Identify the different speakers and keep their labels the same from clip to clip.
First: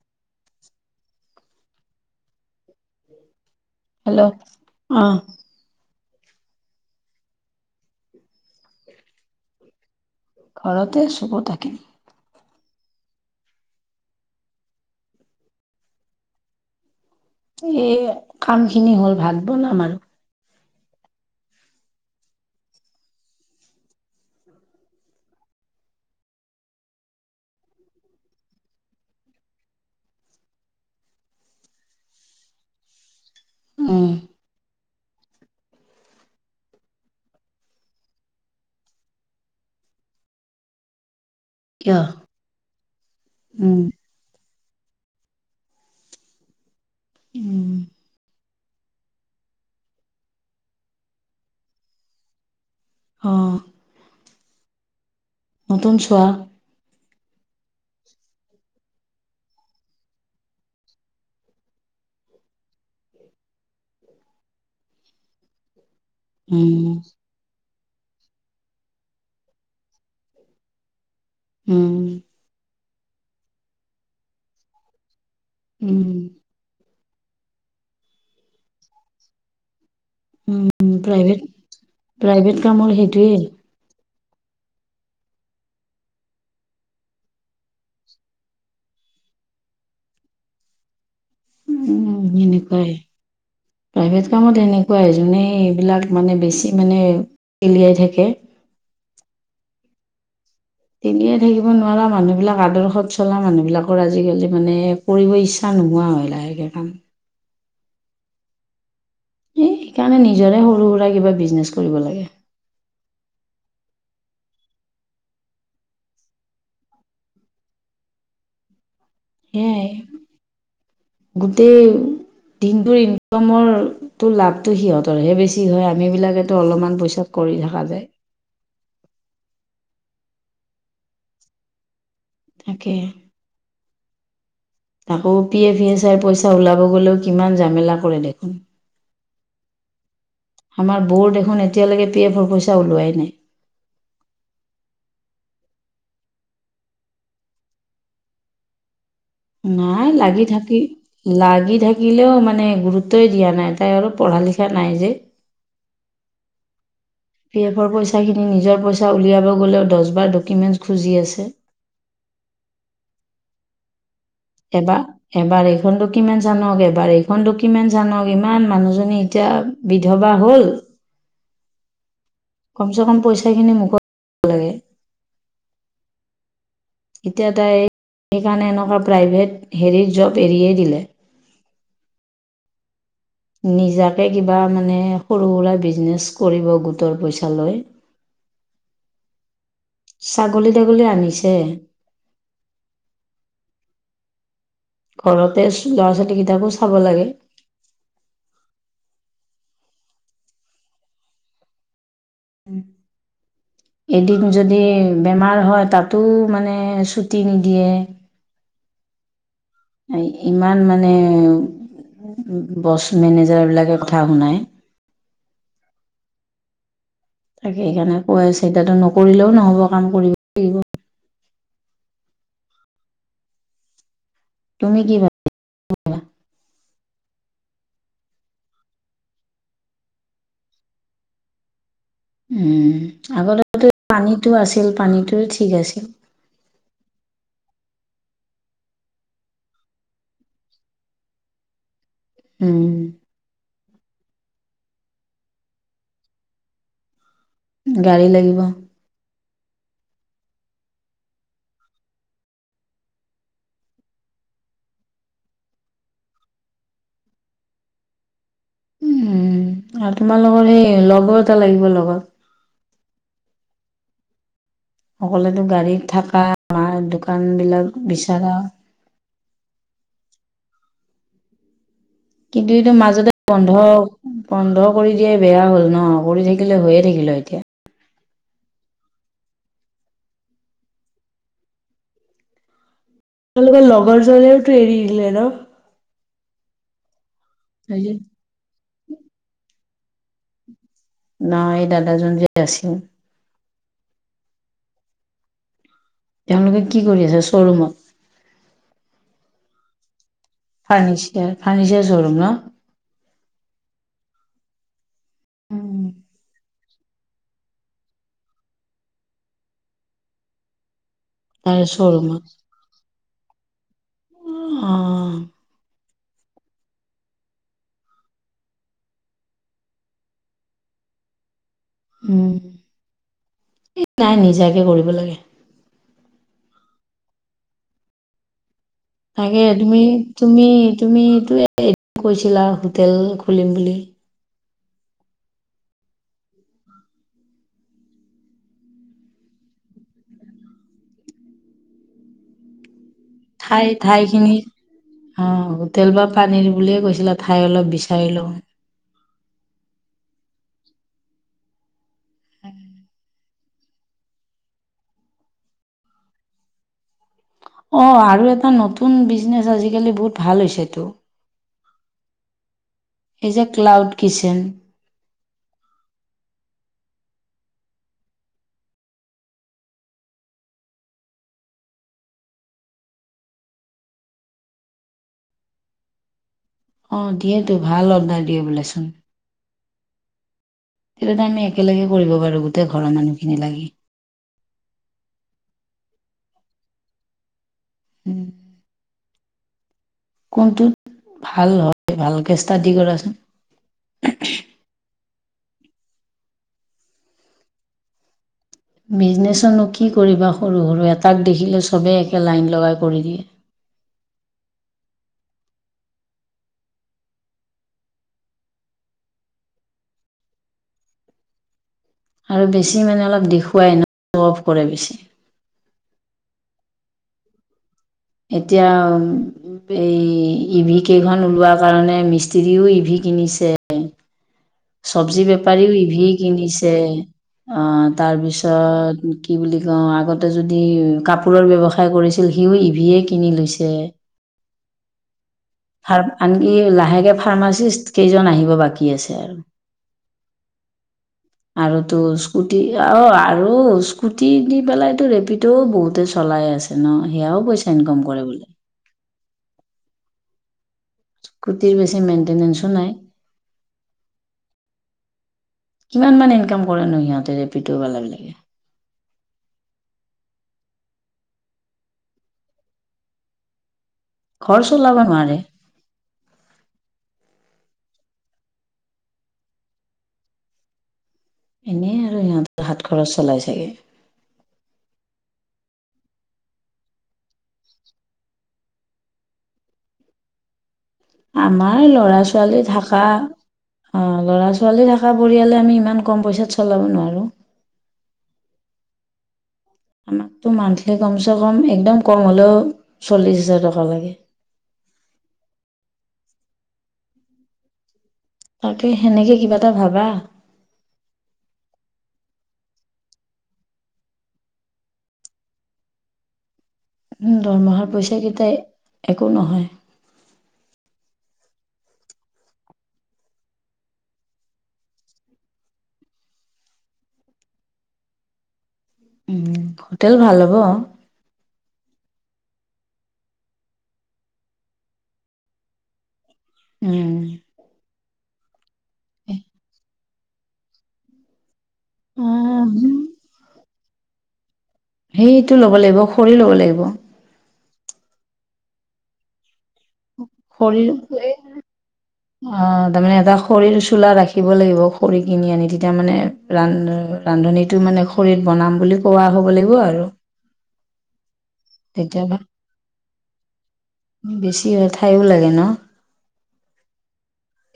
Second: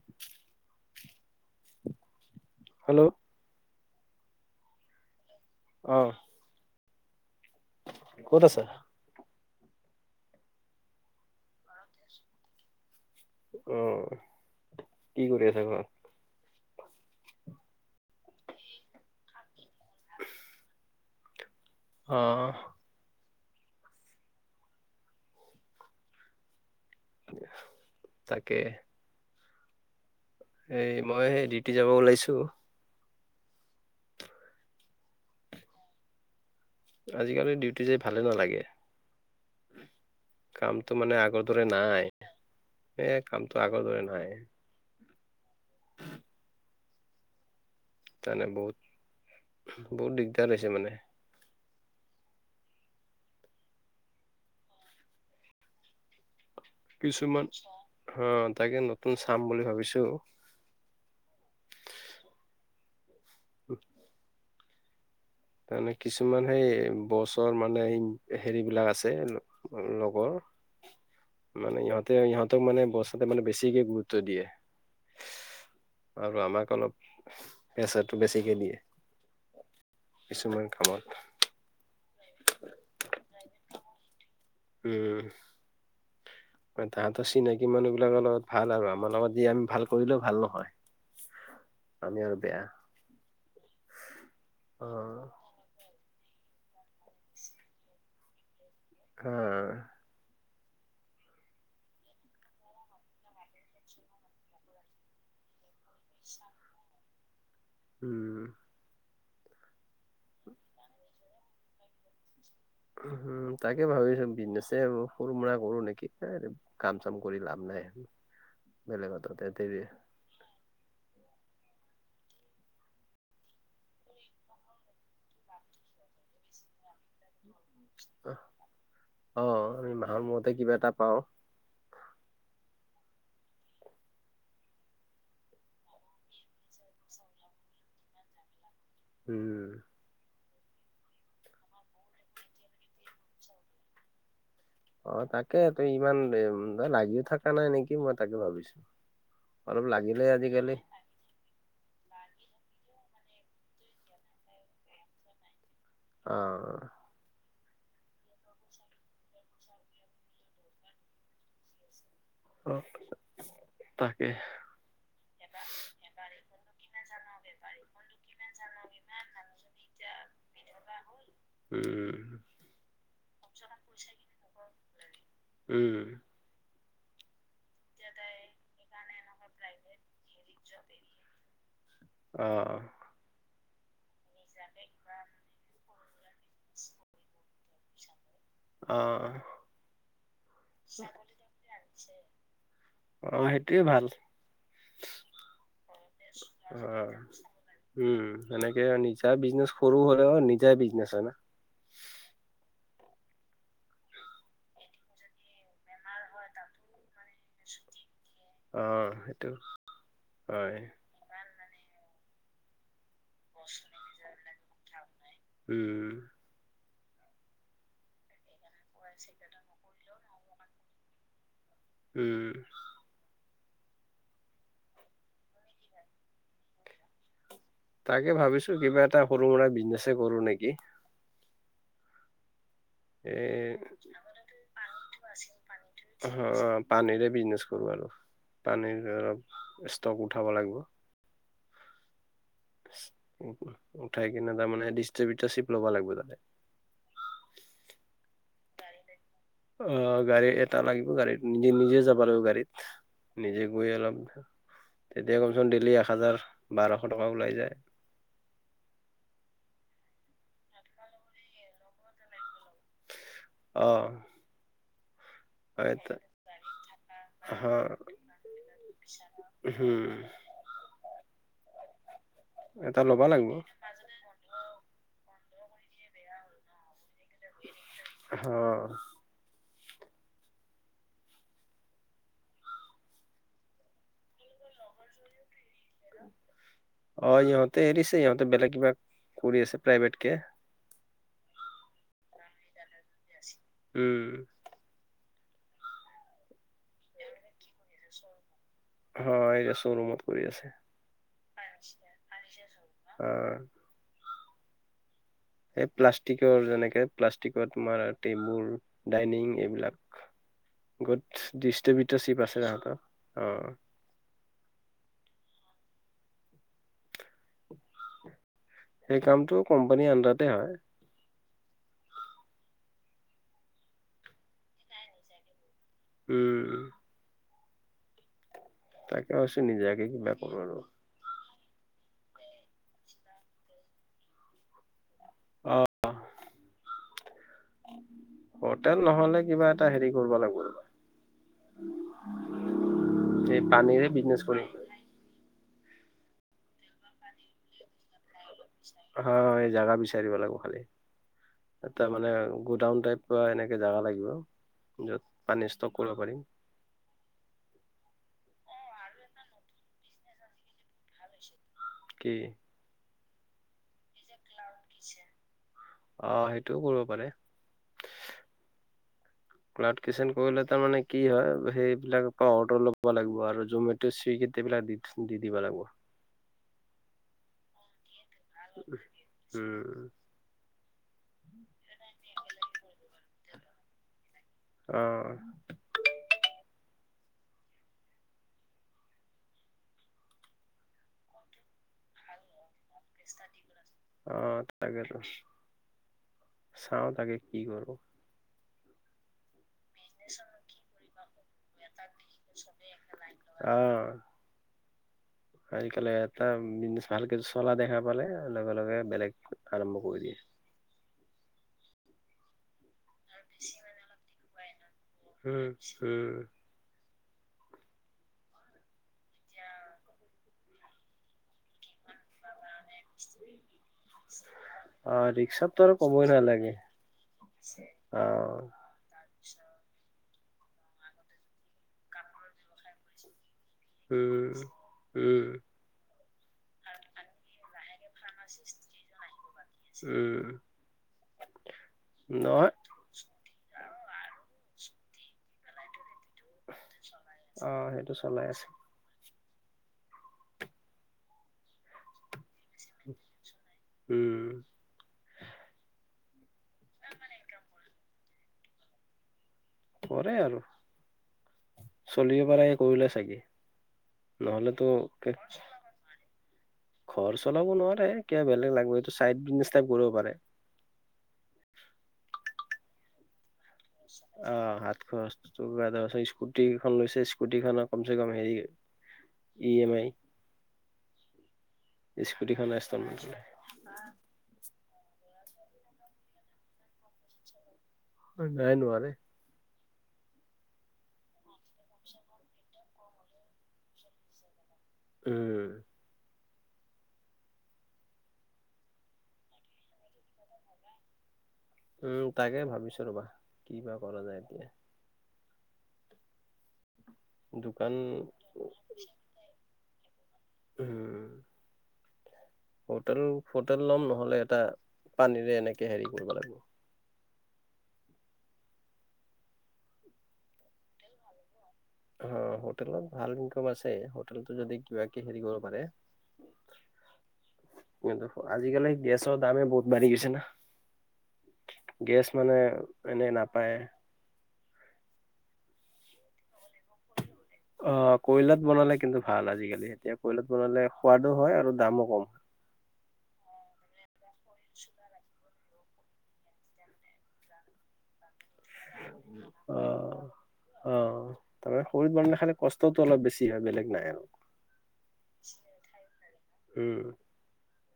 Speaker 1: [inaudible] Hello.
Speaker 2: Hello অ'।
Speaker 1: অ'। ক'ত আছা?
Speaker 2: ঘৰতে আছোঁ, ক'ত থাকিম।
Speaker 1: অ' কি কৰি আছা ঘৰত?
Speaker 2: এ, কামখিনি হ'ল, ভাত বনাম আৰু।
Speaker 1: [inaudible] হ তাকে। এই মই হে, ডিউটি যাব ওলাইছোঁ।
Speaker 2: উম।
Speaker 1: আজিকালি ডিউটি যাই ভালে নালাগে। কামটো মানে আগৰ দৰে
Speaker 2: কিয়
Speaker 1: নাই, এ, কামটো
Speaker 2: উম
Speaker 1: আগৰ দৰে নাই।
Speaker 2: উম।
Speaker 1: তানে বহুত, বহুত দিগদাৰ হৈছে মানে।
Speaker 2: অ'। নতুন চোৱা।
Speaker 1: কিছুমান, হ তাকে নতুন চাম বুলি ভাবিছোঁ। তানে কিছুমান সেই
Speaker 2: উম
Speaker 1: বচ তৰ মানে হেৰিবিলাক আছে লগৰ। মানে
Speaker 2: উম
Speaker 1: ইহঁতে ইহঁতক মানে বচহতে মানে বেছিকে গুৰুত্ব দিয়ে।
Speaker 2: উম
Speaker 1: আৰু আমাক অলপ প্ৰেছাৰটো বেছিকে দিয়ে।
Speaker 2: উম,
Speaker 1: কিছুমান
Speaker 2: উম,
Speaker 1: কামত
Speaker 2: প্ৰাইভেট প্ৰাইভেট কামৰ সেইটোৱেই।
Speaker 1: উম। আ, তাহাঁতৰ চিনাকি মানুহবিলাকৰ লগত ভাল আৰু, আমাৰ লগত যি আমি ভাল কৰিলেও ভাল নহয়।
Speaker 2: উ, উ,
Speaker 1: আমি আৰু বেয়া
Speaker 2: এনেকুৱাই, প্ৰাইভেট কামত
Speaker 1: অ
Speaker 2: এনেকুৱাই যোনে এইবিলাক মানে বেছি মানে তেলিয়াই থাকে।
Speaker 1: হা।
Speaker 2: এনিয়ে থাকিব নোৱাৰা। মানুহ বিলাক আদৰ্শত চলা মানুহ বিলাকৰ আজিকালি মানে কৰিব ইচ্ছা নোহোৱা হয় লাহেকৈ কাম।
Speaker 1: উম।
Speaker 2: এই সেইকাৰণে নিজৰে সৰু সুৰা কিবা ব্ৰিজনেছ কৰিব লাগে।
Speaker 1: উম, তাকে ভাবিছোঁ। ব্ৰিজনেছে সৰু সুৰা কৰোঁ নেকি? কাম চাম কৰি লাভ নাই, বেলেগত তাতে তেই
Speaker 2: সেয়াই গোটেই দিনটোৰ ইনকামৰ তোৰ লাভতো সিহঁতৰহে বেছি হয়। আমি বিলাকেতো অলপমান পইচাত কৰি থকা যায়
Speaker 1: আহ অ' আমি মাহৰ মুৰতহে কিবা এটা পাওঁ।
Speaker 2: তাকে। আকৌ পি এফ ই এছ আইৰ পইচা ওলাব গ'লেও কিমান জামেলা কৰে দেখোন।
Speaker 1: উম।
Speaker 2: আমাৰ বৌৰ দেখোন এতিয়ালৈকে পি এফৰ পইচা ওলোৱাই নাই।
Speaker 1: অ' তাকে তোৰ ইমান এ উম লাগি থকা নাই নেকি মই তাকে ভাবিছোঁ?
Speaker 2: নাই লাগি থাকি। লাগি থাকিলেও মানে গুৰুত্বই দিয়া নাই। তাইৰ অলপ পঢ়া লিখা নাই যে।
Speaker 1: আহ।
Speaker 2: পি এফৰ পইচা খিনি নিজৰ পইচা উলিয়াব গ'লেও দহবাৰ ডকুমেণ্টছ খুজি আছে।
Speaker 1: অ' তাকে।
Speaker 2: এবাৰ, এবাৰ এইখননো কিমান চনৰ পেপাৰ, এইখননো কিমান চনৰ ইমান মানুহজনী এতিয়া
Speaker 1: এতিয়া
Speaker 2: বিধৱা হ'ল
Speaker 1: বিধৱা হ'ল। উম,
Speaker 2: কমচে কম পইচাখিনি মোকত লাগে
Speaker 1: উম।
Speaker 2: এতিয়া তাইৰ সেইকাৰণে এনেকুৱা প্ৰাইভেট হেৰি জব্দ এৰিয়েই দিলে।
Speaker 1: অ'অ'
Speaker 2: নিজাকে কিবা মানে সৰু সুৰা ব্ৰিজনেছ কৰিব গোটৰ পইচা লয়।
Speaker 1: অ
Speaker 2: ছাগলী তাগলী আনিছে।
Speaker 1: যে অ' সেইটোৱে ভাল।
Speaker 2: ঘৰতে
Speaker 1: অ
Speaker 2: ল'ৰা-ছোৱালী কেইটাকো চাব লাগে।
Speaker 1: উম, এনেকে নিজা ব্ৰিজনেছ সৰু হ'লে নিজাই ব্ৰিজনেছ হয় না।
Speaker 2: এদিন যদি বেমাৰ হয় তাত টো মানে ছুটি নিদিয়ে।
Speaker 1: অহ' সেইটো
Speaker 2: এই
Speaker 1: হয়
Speaker 2: ইমান মানেও ব্ৰছ মেনেজাৰ বিলাকে কথা শুনায়।
Speaker 1: উম
Speaker 2: তাকে সেইকাৰণে খোৱা চিন্তাটোৰ নকৰিলেও নহ'ব কাম কৰিব লাগিব।
Speaker 1: উম।
Speaker 2: তুমি কি বনা
Speaker 1: তাকে ভাবিছোঁ কিবা এটা সৰু সুৰা ব্ৰিজনেছ কৰোঁ নেকি?
Speaker 2: উম,
Speaker 1: এ
Speaker 2: আগতেটো পানীটো আছিল। পানীটোৱে ঠিক আছিল।
Speaker 1: অ' পানীৰে ব্ৰিজনেছ কৰিব লাগিব আৰু পানীৰ অলপ ষ্টক উঠাব লাগিব।
Speaker 2: উম।
Speaker 1: ও উঠাই কিনে তাৰমানে ডিষ্টাৰ বিটৰ চিপ ল'ব লাগিব তাতে।
Speaker 2: গাড়ী লাগিব।
Speaker 1: অ' গাড়ী এটা লাগিব। গাড়ীত নিজে নিজে যাব লাগিব। গাড়ীত নিজে গৈ অলপ তেতিয়া কমচেকম ডেইলি এক হেজাৰ, বাৰশ টকা ওলাই যায়।
Speaker 2: উম, আৰু তোমালোকৰ সেই লগৰ এটা লাগিব লগত।
Speaker 1: অ'।
Speaker 2: অকলেটো
Speaker 1: হয়
Speaker 2: গাড়ীত আমাৰ দোকান বিলাক বিচাৰা।
Speaker 1: উমহ।
Speaker 2: কিন্তু এইটো
Speaker 1: এটা ল'বা
Speaker 2: মাজতে
Speaker 1: লাগিব অ
Speaker 2: বন্ধ বন্ধ কৰি দিয়াই বেয়া হ'ল ন' কৰি থাকিলে হৈয়ে থাকিলে হয় এতিয়া।
Speaker 1: অ'।
Speaker 2: তোমালোকৰ লগৰ জনেওটো এৰি দিলে ন'?
Speaker 1: অ', ইহঁতে
Speaker 2: নহয়
Speaker 1: এৰিছে ইহঁতে বেলেগ কিবা, কৰি আছে প্ৰাইভেট কে।
Speaker 2: নাই এই দাদাজন যে আছিল।
Speaker 1: উম।
Speaker 2: তেওঁলোকে কি কৰি আছে শ্ব'ৰুমত?
Speaker 1: হয়, এতিয়া শ্ব'ৰুমত কৰি আছে।
Speaker 2: ফাৰ্নিচাৰ, ফাৰ্নিচাৰ শ্ব'ৰুম ন'?
Speaker 1: অ'। এই প্লাষ্টিকৰ যেনেকে প্লাষ্টিকৰ তোমাৰ টেবুল, ডাইনিং এইবিলাক। গত
Speaker 2: তাৰে
Speaker 1: দৃষ্টিবিউটাৰ
Speaker 2: শ্ব'ৰুমত
Speaker 1: চিপ আছে তহঁতৰ অ'।
Speaker 2: অ'।
Speaker 1: সেই কামটো কোম্পানীৰ আণ্ডাৰতে হয়।
Speaker 2: উম, এই নাই নিজাকে কৰিব লাগে।
Speaker 1: উম। ভাবিছো
Speaker 2: তাকে
Speaker 1: নিজাকে কিবা কৰো আৰু
Speaker 2: তুমি-তুমি-তুমিটো [unintelligible] কৈছিলা হোটেল খুলিম বুলি।
Speaker 1: অ
Speaker 2: [inaudible]
Speaker 1: হোটেল নহ'লে কিবা এটা হেৰি কৰবো লাগিব ৰ'বা। এই
Speaker 2: ঠাই
Speaker 1: পানীৰে বিজনেচ
Speaker 2: ঠাইখিনি
Speaker 1: কৰিম।
Speaker 2: অ', হোটেল বা পানীৰ বুলিয়ে কৈছিলা, ঠাই অলপ বিচাৰি লওঁ।
Speaker 1: হয়, এই জাগা বিচাৰিব লাগিব খালি, তাৰ মানে গোডাউন টাইপ। এনেকে জাগা লাগিব, য'ত পানী ষ্টক কৰিব পাৰিম।
Speaker 2: অ', আৰু এটা নতুন বিজনেচ আজিকালি বহুত ভাল হৈছেটো।
Speaker 1: কি?
Speaker 2: এই যে ক্লাউড কিচেন।
Speaker 1: আহ, সেইটোও কৰিব পাৰে। ক্লাড কিচেন কৰিলে তাৰমানে কি হয়, সেইবিলাকৰ পৰা অৰ্ডাৰ ল'ব লাগিব আৰু জমে ত' চুইগীত এইবিলাক দি-দি দিব লাগিব।
Speaker 2: অ', দিয়েতো, ভাল অৰ্ডাৰ দিয়ে বোলেচোন।
Speaker 1: উম।
Speaker 2: তেতিয়াটো আমি একেলগে কৰিব পাৰো গোটেই ঘৰৰ মানুহখিনি লাগি।
Speaker 1: অ'।
Speaker 2: উম। কোনটোত, ভাল হয়? ভালকে ষ্টাডি কৰা।
Speaker 1: অ', তাকেতো, চাও তাকে কি কৰো!
Speaker 2: বিজনেচচোনো কি কৰিবা সৰু-সৰু এটাক দেখিলে চবেই একে লাইন লগাই কৰি দিয়ে।
Speaker 1: অ'। আজকালি এটা বিজনেচ ভালকে চলা দেখা পালে লগে লগে বেলেগ আৰম্ভ কৰি দিয়ে।
Speaker 2: আৰু বেছি মানে অলপ দেখুৱাই ন সোঅফ কৰে বেছি।
Speaker 1: উচ - উম
Speaker 2: এতিয়াম এই ইভি কেইখন ওলোৱা কাৰণে মিস্ত্ৰীও ইভি কিনিছে।
Speaker 1: [unintelligible]
Speaker 2: চব্জি
Speaker 1: ৰিক্সাতটো আৰু
Speaker 2: বেপাৰীও
Speaker 1: ক'বই
Speaker 2: ইভি
Speaker 1: নালাগে
Speaker 2: কিনিছে, অ' তাৰপিছত কি বুলি কওঁ আগতে যদি কাপোৰৰ ব্যৱসায় কৰিছিল সিও ইভিয়ে কিনি লৈছে।
Speaker 1: উম - উম
Speaker 2: আৰ আনকি লাহেকে ফাৰ্মাচিষ্ট কেইজন আহিব বাকী আছে আৰু।
Speaker 1: উম
Speaker 2: আৰুটো
Speaker 1: নহয়
Speaker 2: স্কুটি অ', আৰু স্কুটি দি পেলাইতো ৰেপিডো বহুতে চলাই আছে ন সেয়াঁও
Speaker 1: অ
Speaker 2: পইচা
Speaker 1: সেইটো
Speaker 2: ইনকাম
Speaker 1: চলাই
Speaker 2: কৰে বোলে।
Speaker 1: আছে
Speaker 2: স্কুটিৰ বেছি মেইনটেনেন্সো নাই।
Speaker 1: উম
Speaker 2: কিমান মান ইনকাম কৰেনো সিহঁতে, ৰেপিড'অ বিলাকে?
Speaker 1: কৰে আৰু, চলি পাৰাই কৰি লয় চাগে।
Speaker 2: ঘৰ
Speaker 1: ন'হলেতো
Speaker 2: চলাব
Speaker 1: কে
Speaker 2: নোৱাৰে
Speaker 1: ঘৰ চলাব নোৱাৰে কিবা বেলেগ লাগিব চাইড বিজনেছ টাইপ কৰিব পাৰে।
Speaker 2: এনে আৰু সিহঁতৰ হাত খৰচ চলাই চাগে।
Speaker 1: অ', হাত খৰচ [unintelligible] স্কুটিকেইখন লৈছে স্কুটি খনৰ কমচেকম হেৰি ই - এম - আই
Speaker 2: আমাৰ ল'ৰা,
Speaker 1: স্কুটিখন
Speaker 2: ছোৱালী
Speaker 1: ইনষ্টলমেণ্ট
Speaker 2: থাকা অ', ল'ৰা, ছোৱালী থকা পৰিয়ালে আমি ইমান ক'ম পইচাত চলাব নোৱাৰোঁ।
Speaker 1: অ', নাই নোৱাৰে।
Speaker 2: আমাকতো মান্থলি ক'মচে ক'ম একদম ক'ম হ'লেও চল্লিশ হাজাৰ টকা লাগে।
Speaker 1: উম উম।
Speaker 2: তাকে সেনেকে কিবা এটা ভাবা।
Speaker 1: উম তাকে ভাবিছো ৰ'বা, কিবা কৰা যায় এতিয়া।
Speaker 2: উম
Speaker 1: দোকান
Speaker 2: দৰমহাৰ পইচা কেতাই, একো নহয়।
Speaker 1: উম। হোটেল হোটেল লম নহ'লে এটা পানীৰে এনেকে হেৰি কৰিব লাগিব।
Speaker 2: উম হোটেল ভাল হ'ব।
Speaker 1: অ', হোটেলত ভাল ইনকাম আছে, হোটেলটোত যদি কিবা কি হেৰি কৰিব পাৰে।
Speaker 2: উম।
Speaker 1: কিন্তু আজিকালি গেছৰ দামে বহুত বাঢ়ি গৈছে না। গেছ মানে
Speaker 2: আহ,
Speaker 1: এনে নাপায়।
Speaker 2: সেইটো ল'ব লাগিব, খৰি ল'ব লাগিব।
Speaker 1: অ', ক'ইলাত বনালে কিন্তু ভাল আজিকালি এতিয়া ক'ইলাত বনালে
Speaker 2: খৰি
Speaker 1: সোৱাদো হয় আৰু দামো ক'ম।
Speaker 2: অ', তাৰমানে এটা খৰিৰ চোলা ৰাখিব লাগিব, খৰি কিনি আনি। এতিয়া মানে ৰান, ৰান্ধনীটো মানে খৰিত বনাম বুলি কোৱা হ'ব লাগিব আৰু
Speaker 1: অ', অ', তাপা খৰিত বনালে
Speaker 2: তেতিয়া
Speaker 1: খালে কচ টটো অলপ বেছি হয় বেলেগ নাই।
Speaker 2: বেছি হয় ঠাইয়ো লাগে ন।
Speaker 1: উম।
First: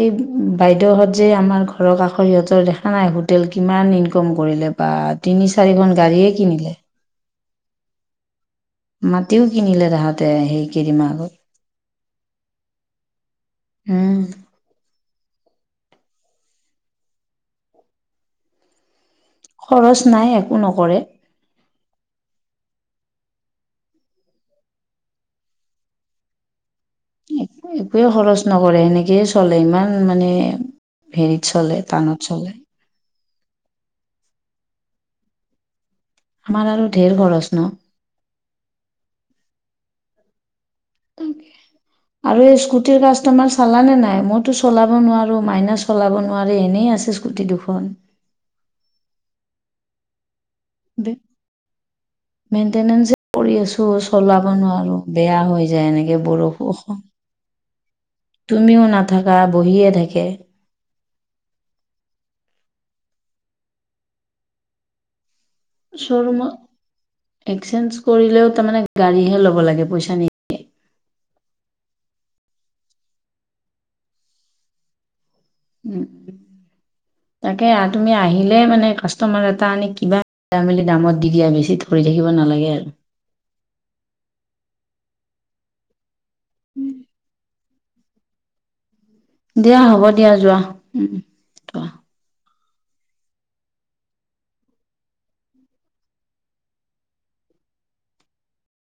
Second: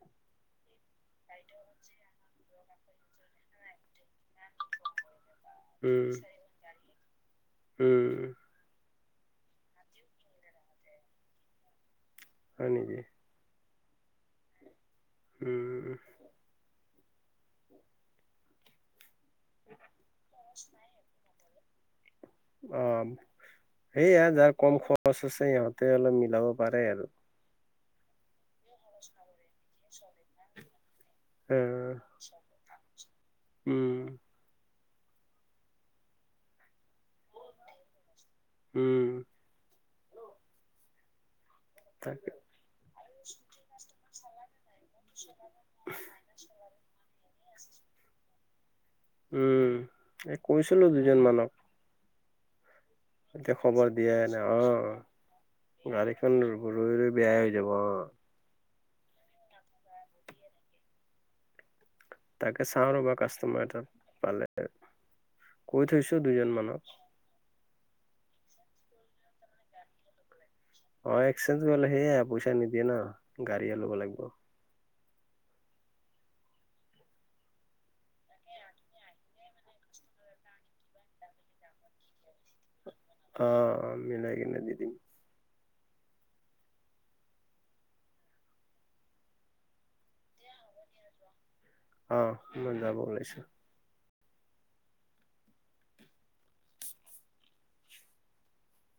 Speaker 2: এই বাইদউ'হত যে আমাৰ ঘৰৰ কাষ খৰ সিহঁতৰ দেখা নাই হোটেল কিমান ইনকম কৰিলে বা তিনি, চাৰিখন
Speaker 1: উম
Speaker 2: গাড়ীয়ে কিনিলে।
Speaker 1: উম।
Speaker 2: মাটিও কিনিলে তাহাঁতে সেই কেইদিনমান আগত।
Speaker 1: হয় নেকি?
Speaker 2: উম।
Speaker 1: উম।
Speaker 2: খৰচ নাই, একো নকৰে।
Speaker 1: অ', সেইয়া যাৰ ক'ম খৰচ আছে সিহঁতে অলপ মিলাব পাৰে আৰু।
Speaker 2: একোৱে খৰচ নকৰে সেনেকেয়ে চলে, ইমান মানে হেৰিত চলে
Speaker 1: অ,
Speaker 2: টানত চলে
Speaker 1: উম।
Speaker 2: আমাৰ আৰু ধেৰ খৰছ ন।
Speaker 1: উম। তাকে
Speaker 2: আৰু এই স্কুটিৰ কাষ্টমাৰ চালানে নাই? মইতো চলাব নোৱাৰো মাইনা চ লাব নোৱাৰে এনেই আছে স্কুটি দুখন।
Speaker 1: উম এই কৈছিলো দুজন মানক।
Speaker 2: মেইনটেনেন্সে কৰি
Speaker 1: এতিয়া
Speaker 2: আছো
Speaker 1: খবৰ দিয়াই নাই
Speaker 2: চলাব
Speaker 1: অ'
Speaker 2: নোৱাৰো, বেয়া হৈ যায় এনেকে
Speaker 1: গাড়ীখন ৰৈ
Speaker 2: বৰুওখ
Speaker 1: ৰৈ বেয়াই হৈ যাব অ'
Speaker 2: তুমিও নাথাকা, বহিয়ে থাকে।
Speaker 1: তাকে চাওঁ ৰ'বা কাষ্টমাৰ এটা পালে কৈ থৈছো দুজন মানক
Speaker 2: শ্বৰুমত এক্সচঞ্জ কৰিলেও তামানে গাড়ীহে ল'ব লাগে, পইচা নি
Speaker 1: অ, এক্সেঞ্জ গ'লে সেয়া পইচা নিদিয়ে ন, গাড়ীয়ে ল'ব লাগব।
Speaker 2: উম, তাকে আ তুমি আহিলেই মানে কাষ্টমাৰ এটা আনি কিবা চাই মেলি দামত দি দিয়া বেছি ধৰি থাকিব নালাগে আৰু।
Speaker 1: অ অ, মিলাই কিনে দি দিম।
Speaker 2: উম। দিয়া হ'ব দিয়া, যোৱা। থোৱা।
Speaker 1: অহ, মই যাব উলাইছো।